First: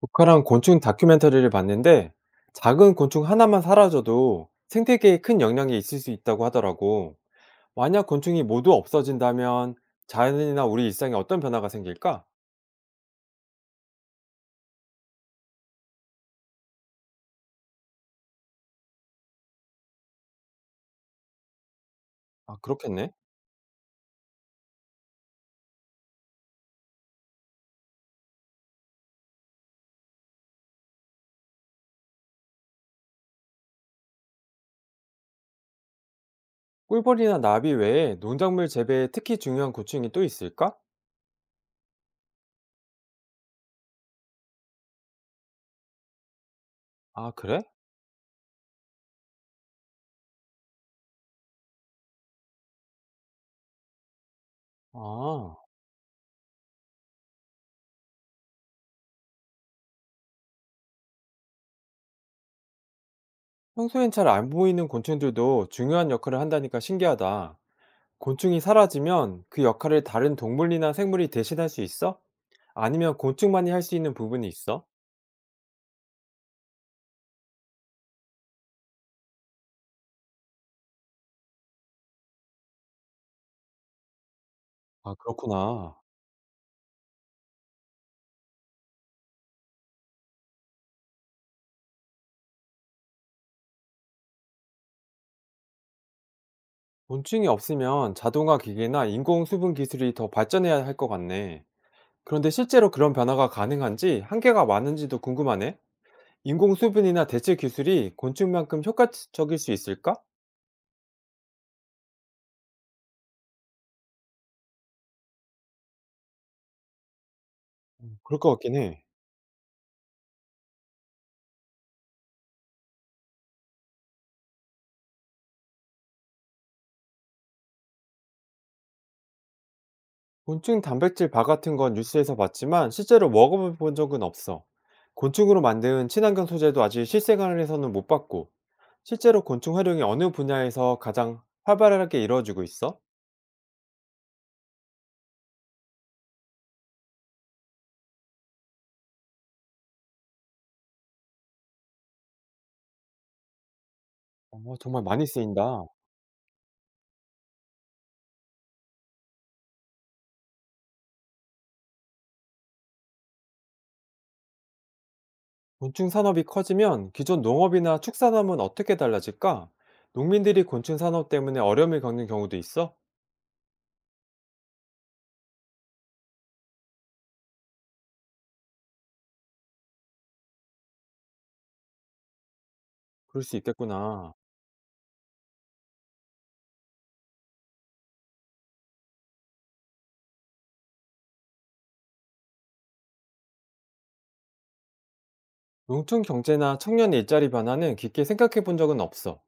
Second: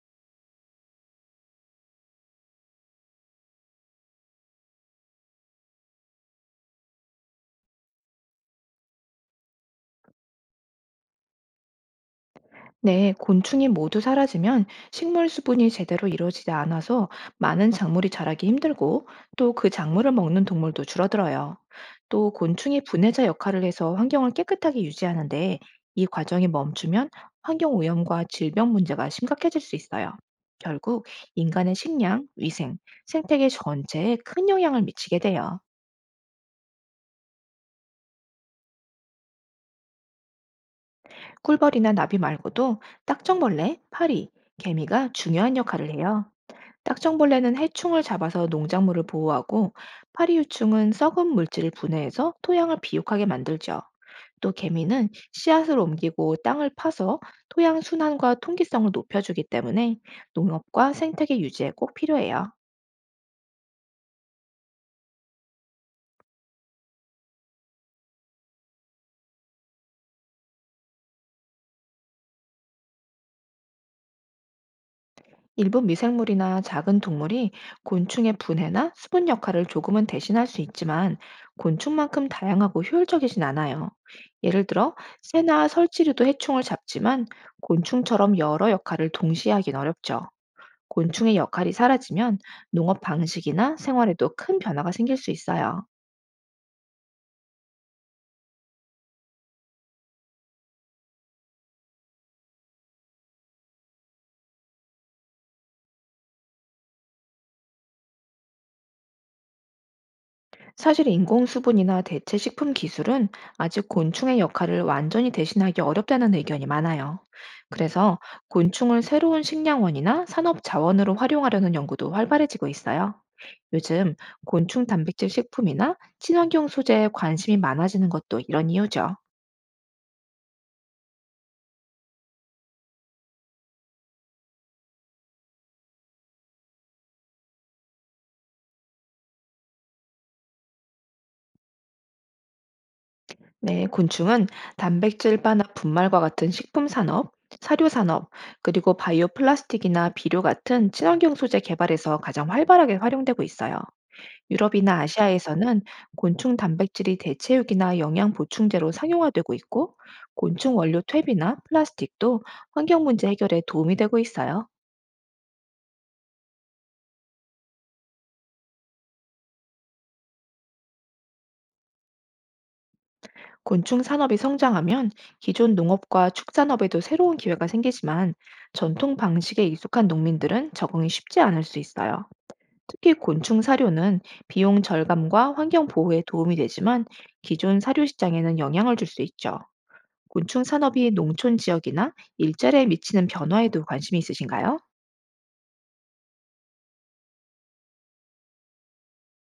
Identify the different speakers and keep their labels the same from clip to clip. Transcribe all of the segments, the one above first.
Speaker 1: 북한한 곤충 다큐멘터리를 봤는데 작은 곤충 하나만 사라져도 생태계에 큰 영향이 있을 수 있다고 하더라고. 만약 곤충이 모두 없어진다면 자연이나 우리 일상에 어떤 변화가 생길까?
Speaker 2: 네, 곤충이 모두 사라지면 식물 수분이 제대로 이루어지지 않아서 많은 작물이 자라기 힘들고 또 그 작물을 먹는 동물도 줄어들어요. 또
Speaker 1: 아,
Speaker 2: 곤충이
Speaker 1: 그렇겠네.
Speaker 2: 분해자 역할을 해서 환경을 깨끗하게 유지하는데 이 과정이 멈추면 환경 오염과 질병 문제가 심각해질 수 있어요. 결국 인간의 식량, 위생, 생태계 전체에 큰 영향을 미치게 돼요.
Speaker 1: 꿀벌이나 나비 외에 농작물 재배에 특히 중요한 곤충이 또 있을까?
Speaker 2: 꿀벌이나 나비 말고도 딱정벌레, 파리, 개미가 중요한 역할을 해요.
Speaker 1: 아,
Speaker 2: 딱정벌레는
Speaker 1: 그래?
Speaker 2: 해충을 잡아서 농작물을 보호하고 파리유충은 썩은 물질을 분해해서 토양을 비옥하게 만들죠. 또 개미는
Speaker 1: 아,
Speaker 2: 씨앗을 옮기고 땅을 파서 토양 순환과 통기성을 높여주기 때문에 농업과 생태계 유지에 꼭 필요해요.
Speaker 1: 평소엔 잘 안 보이는 곤충들도 중요한 역할을 한다니까 신기하다. 곤충이 사라지면 그 역할을 다른 동물이나 생물이 대신할 수 있어? 아니면 곤충만이 할 수 있는 부분이 있어?
Speaker 2: 일부 미생물이나 작은 동물이 곤충의 분해나 수분 역할을 조금은 대신할 수 있지만 곤충만큼 다양하고 효율적이진 않아요. 예를 들어
Speaker 1: 아
Speaker 2: 새나
Speaker 1: 그렇구나.
Speaker 2: 설치류도 해충을 잡지만 곤충처럼 여러 역할을 동시에 하긴 어렵죠. 곤충의 역할이 사라지면 농업 방식이나 생활에도 큰 변화가 생길 수 있어요.
Speaker 1: 곤증이 없으면 자동화 기계나 인공 수분 기술이 더 발전해야 할 것 같네. 그런데 실제로 그런 변화가 가능한지 한계가 많은지도 궁금하네. 인공 수분이나 대체 기술이 곤충만큼 효과적일 수 있을까?
Speaker 2: 사실 인공수분이나 대체 식품 기술은 아직 곤충의 역할을 완전히 대신하기 어렵다는 의견이 많아요. 그래서
Speaker 1: 그럴 것 같긴
Speaker 2: 곤충을
Speaker 1: 해.
Speaker 2: 새로운 식량원이나 산업 자원으로 활용하려는 연구도 활발해지고 있어요. 요즘 곤충 단백질 식품이나 친환경 소재에 관심이 많아지는 것도 이런 이유죠.
Speaker 1: 곤충 단백질 바 같은 건 뉴스에서 봤지만 실제로 먹어본 적은 없어. 곤충으로 만든 친환경 소재도 아직 실생활에서는 못 봤고, 실제로 곤충 활용이 어느 분야에서 가장 활발하게 이루어지고 있어?
Speaker 2: 네, 곤충은 단백질 바나 분말과 같은 식품 산업, 사료 산업, 그리고 바이오 플라스틱이나 비료 같은 친환경 소재 개발에서 가장 활발하게 활용되고 있어요.
Speaker 1: 어,
Speaker 2: 유럽이나
Speaker 1: 정말 많이
Speaker 2: 아시아에서는
Speaker 1: 쓰인다.
Speaker 2: 곤충 단백질이 대체육이나 영양 보충제로 상용화되고 있고, 곤충 원료 퇴비나 플라스틱도 환경 문제 해결에 도움이 되고 있어요.
Speaker 1: 곤충 산업이 커지면 기존 농업이나 축산업은 어떻게 달라질까? 농민들이 곤충 산업 때문에 어려움을 겪는 경우도 있어?
Speaker 2: 곤충 산업이 성장하면 기존 농업과 축산업에도 새로운 기회가 생기지만 전통 방식에 익숙한 농민들은 적응이 쉽지 않을 수 있어요. 특히
Speaker 1: 그럴 수
Speaker 2: 곤충 사료는
Speaker 1: 있겠구나.
Speaker 2: 비용 절감과 환경 보호에 도움이 되지만 기존 사료 시장에는 영향을 줄 수 있죠. 곤충 산업이 농촌 지역이나 일자리에 미치는 변화에도 관심이 있으신가요?
Speaker 1: 농촌 경제나 청년 일자리 변화는 깊게 생각해 본 적은 없어.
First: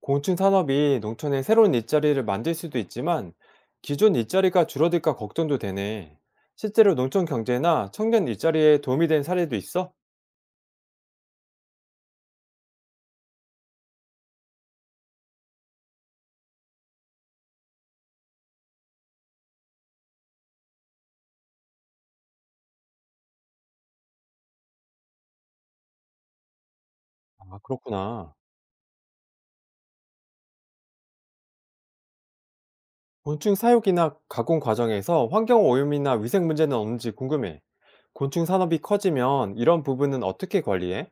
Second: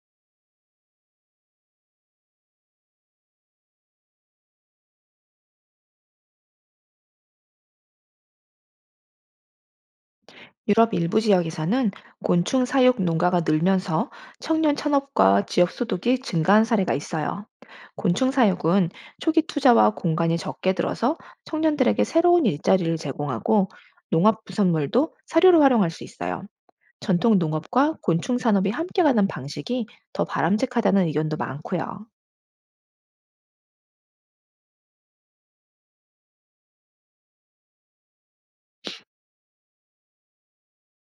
Speaker 1: 곤충 산업이 농촌에 새로운 일자리를 만들 수도 있지만 기존 일자리가 줄어들까 걱정도 되네. 실제로 농촌 경제나 청년 일자리에 도움이 된 사례도 있어?
Speaker 2: 유럽 일부 지역에서는 곤충 사육 농가가 늘면서 청년 산업과 지역 소득이 증가한 사례가 있어요. 곤충 사육은 초기 투자와 공간이 적게 들어서 청년들에게 새로운 일자리를 제공하고 농업 부산물도 사료로 활용할 수 있어요. 전통
Speaker 1: 아,
Speaker 2: 농업과
Speaker 1: 그렇구나.
Speaker 2: 곤충 산업이 함께 가는 방식이 더 바람직하다는 의견도 많고요.
Speaker 1: 곤충 사육이나 가공 과정에서 환경 오염이나 위생 문제는 없는지 궁금해. 곤충 산업이 커지면 이런 부분은 어떻게 관리해?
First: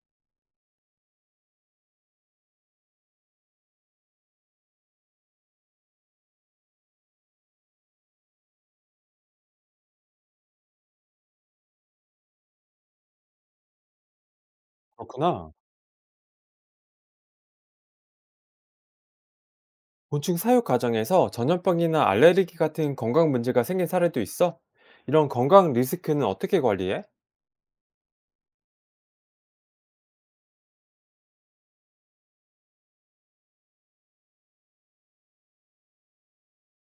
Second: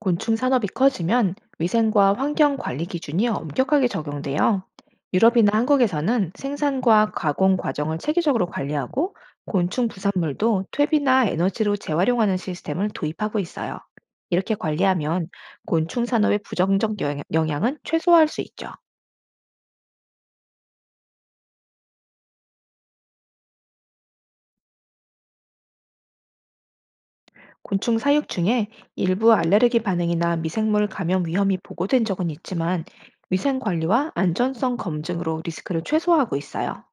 Speaker 2: 곤충 산업이 커지면 위생과 환경 관리 기준이 엄격하게 적용돼요. 유럽이나 한국에서는 생산과 가공 과정을 체계적으로 관리하고 곤충 부산물도 퇴비나 에너지로 재활용하는 시스템을 도입하고 있어요. 이렇게 관리하면
Speaker 1: 그렇구나.
Speaker 2: 곤충 산업의 영향은 최소화할 수 있죠.
Speaker 1: 곤충 사육 과정에서 전염병이나 알레르기 같은 건강 문제가 생긴 사례도 있어? 이런 건강 리스크는 어떻게 관리해?
Speaker 2: 곤충 사육 중에 일부 알레르기 반응이나 미생물 감염 위험이 보고된 적은 있지만 위생 관리와 안전성 검증으로 리스크를 최소화하고 있어요.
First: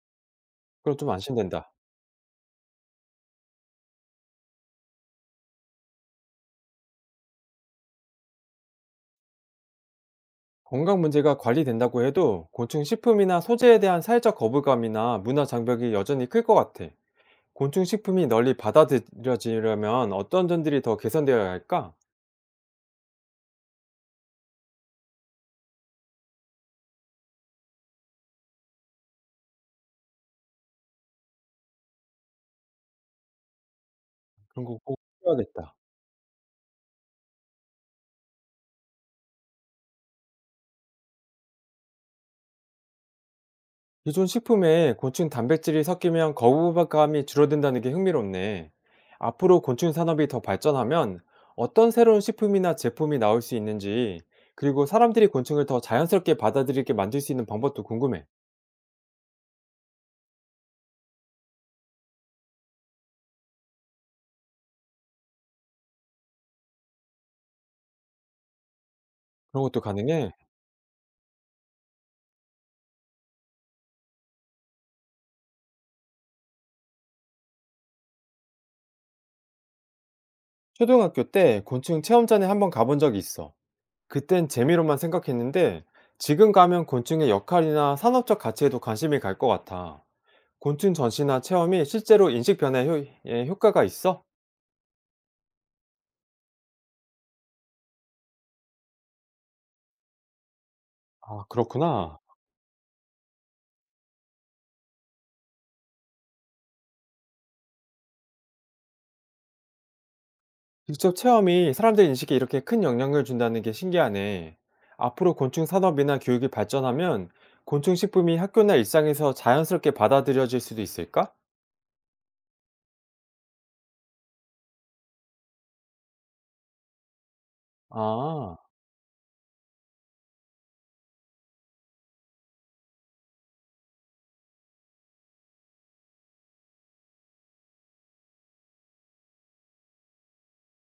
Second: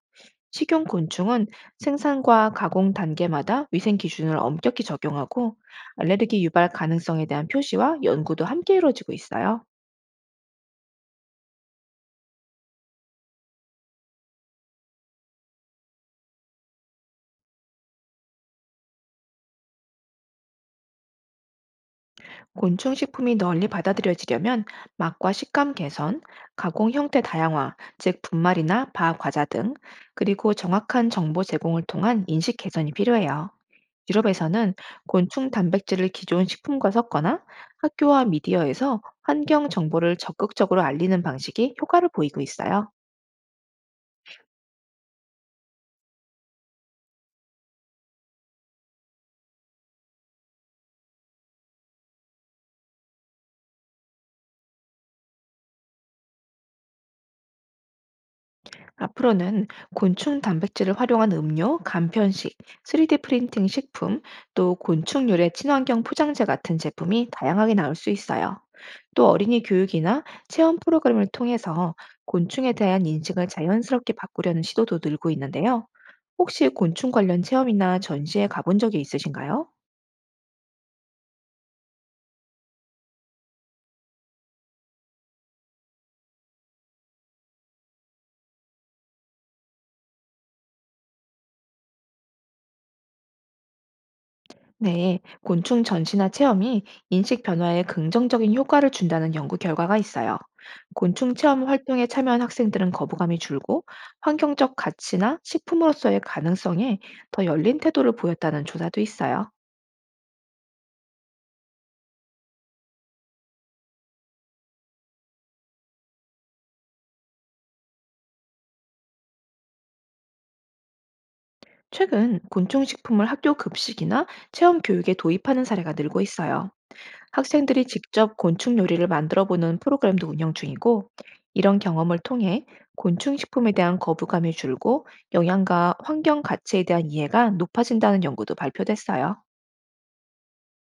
Speaker 1: 그럼 좀
Speaker 2: 식용곤충은
Speaker 1: 안심된다.
Speaker 2: 생산과 가공 단계마다 위생 기준을 엄격히 적용하고 알레르기 유발 가능성에 대한 표시와 연구도 함께 이루어지고 있어요.
Speaker 1: 건강 문제가 관리된다고 해도 곤충 식품이나 소재에 대한 사회적 거부감이나 문화 장벽이 여전히 클 것 같아. 곤충 식품이 널리 받아들여지려면 어떤 점들이 더 개선되어야 할까?
Speaker 2: 곤충 식품이 널리 받아들여지려면 맛과 식감 개선, 가공 형태 다양화, 즉 분말이나 바 과자 등, 그리고 정확한 정보 제공을 통한 인식 개선이 필요해요.
Speaker 1: 그런
Speaker 2: 유럽에서는
Speaker 1: 거 꼭
Speaker 2: 곤충
Speaker 1: 필요하겠다.
Speaker 2: 단백질을 기존 식품과 섞거나 학교와 미디어에서 환경 정보를 적극적으로 알리는 방식이 효과를 보이고 있어요.
Speaker 1: 기존 식품에 곤충 단백질이 섞이면 거부감이 줄어든다는 게 흥미롭네. 앞으로 곤충 산업이 더 발전하면 어떤 새로운 식품이나 제품이 나올 수 있는지, 그리고 사람들이 곤충을 더 자연스럽게 받아들이게 만들 수 있는 방법도 궁금해.
Speaker 2: 앞으로는 곤충 단백질을 활용한 음료, 간편식, 3D 프린팅 식품, 또 곤충 유래 친환경 포장재 같은 제품이 다양하게 나올 수 있어요. 또 어린이
Speaker 1: 그런 것도
Speaker 2: 교육이나
Speaker 1: 가능해.
Speaker 2: 체험 프로그램을 통해서 곤충에 대한 인식을 자연스럽게 바꾸려는 시도도 늘고 있는데요. 혹시 곤충 관련 체험이나 전시에 가본 적이 있으신가요?
Speaker 1: 초등학교 때 곤충 체험전에 한번 가본 적이 있어. 그땐 재미로만 생각했는데 지금 가면 곤충의 역할이나 산업적 가치에도 관심이 갈 것 같아. 곤충 전시나 체험이 실제로 인식 변화에 효- 에 효과가 있어?
Speaker 2: 네, 곤충 전시나 체험이 인식 변화에 긍정적인 효과를 준다는 연구 결과가 있어요. 곤충
Speaker 1: 아,
Speaker 2: 체험 활동에
Speaker 1: 그렇구나.
Speaker 2: 참여한 학생들은 거부감이 줄고 환경적 가치나 식품으로서의 가능성에 더 열린 태도를 보였다는 조사도 있어요.
Speaker 1: 직접 체험이 사람들 인식에 이렇게 큰 영향을 준다는 게 신기하네. 앞으로 곤충 산업이나 교육이 발전하면 곤충 식품이 학교나 일상에서 자연스럽게 받아들여질 수도 있을까?
Speaker 2: 최근 곤충 식품을 학교 급식이나 체험 교육에 도입하는 사례가 늘고 있어요. 학생들이 직접
Speaker 1: 아,
Speaker 2: 곤충 요리를 만들어 보는 프로그램도 운영 중이고, 이런 경험을 통해 곤충 식품에 대한 거부감이 줄고 영양과 환경 가치에 대한 이해가 높아진다는 연구도 발표됐어요.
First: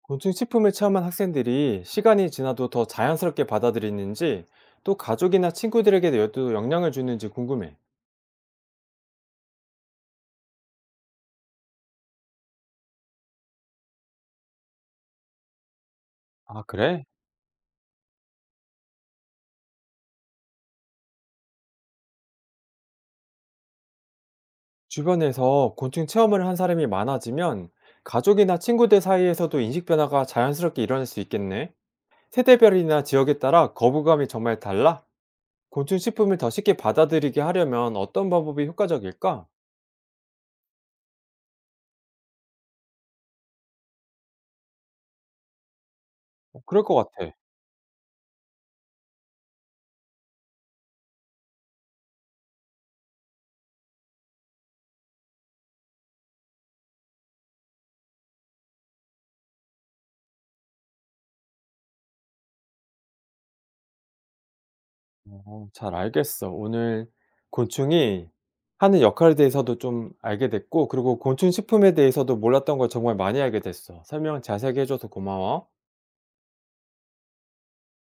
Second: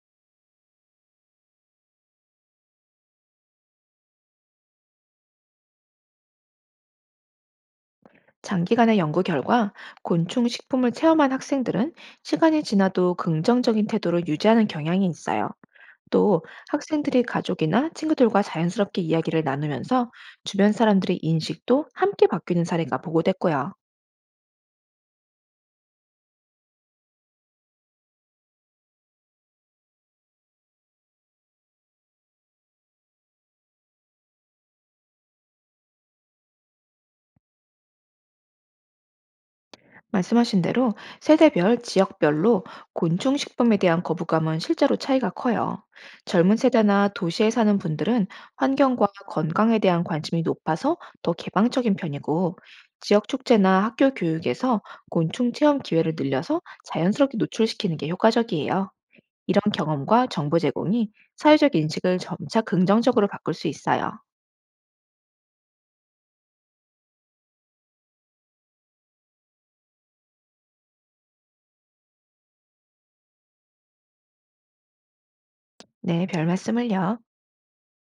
Speaker 1: 곤충 식품을 체험한 학생들이 시간이 지나도 더 자연스럽게 받아들이는지 또 가족이나 친구들에게도 영향을 주는지 궁금해.
Speaker 2: 장기간의 연구 결과 곤충 식품을 체험한 학생들은 시간이 지나도 긍정적인 태도를 유지하는 경향이 있어요. 또
Speaker 1: 아, 그래?
Speaker 2: 학생들이 가족이나 친구들과 자연스럽게 이야기를 나누면서 주변 사람들의 인식도 함께 바뀌는 사례가 보고됐고요.
Speaker 1: 주변에서 곤충 체험을 한 사람이 많아지면 가족이나 친구들 사이에서도 인식 변화가 자연스럽게 일어날 수 있겠네. 세대별이나 지역에 따라 거부감이 정말 달라? 곤충 식품을 더 쉽게 받아들이게 하려면 어떤 방법이 효과적일까?
Speaker 2: 말씀하신 대로 세대별, 지역별로 곤충식품에 대한 거부감은 실제로 차이가 커요. 젊은
Speaker 1: 어, 그럴 것
Speaker 2: 세대나
Speaker 1: 같아.
Speaker 2: 도시에 사는 분들은 환경과 건강에 대한 관심이 높아서 더 개방적인 편이고, 지역 축제나 학교 교육에서 곤충 체험 기회를 늘려서 자연스럽게 노출시키는 게 효과적이에요. 이런 경험과 정보 제공이 사회적 인식을 점차 긍정적으로 바꿀 수 있어요.
Speaker 1: 어, 잘 알겠어. 오늘 곤충이 하는 역할에 대해서도 좀 알게 됐고, 그리고 곤충 식품에 대해서도 몰랐던 걸 정말 많이 알게 됐어. 설명 자세하게 해줘서 고마워.
Speaker 2: 네, 별 말씀을요.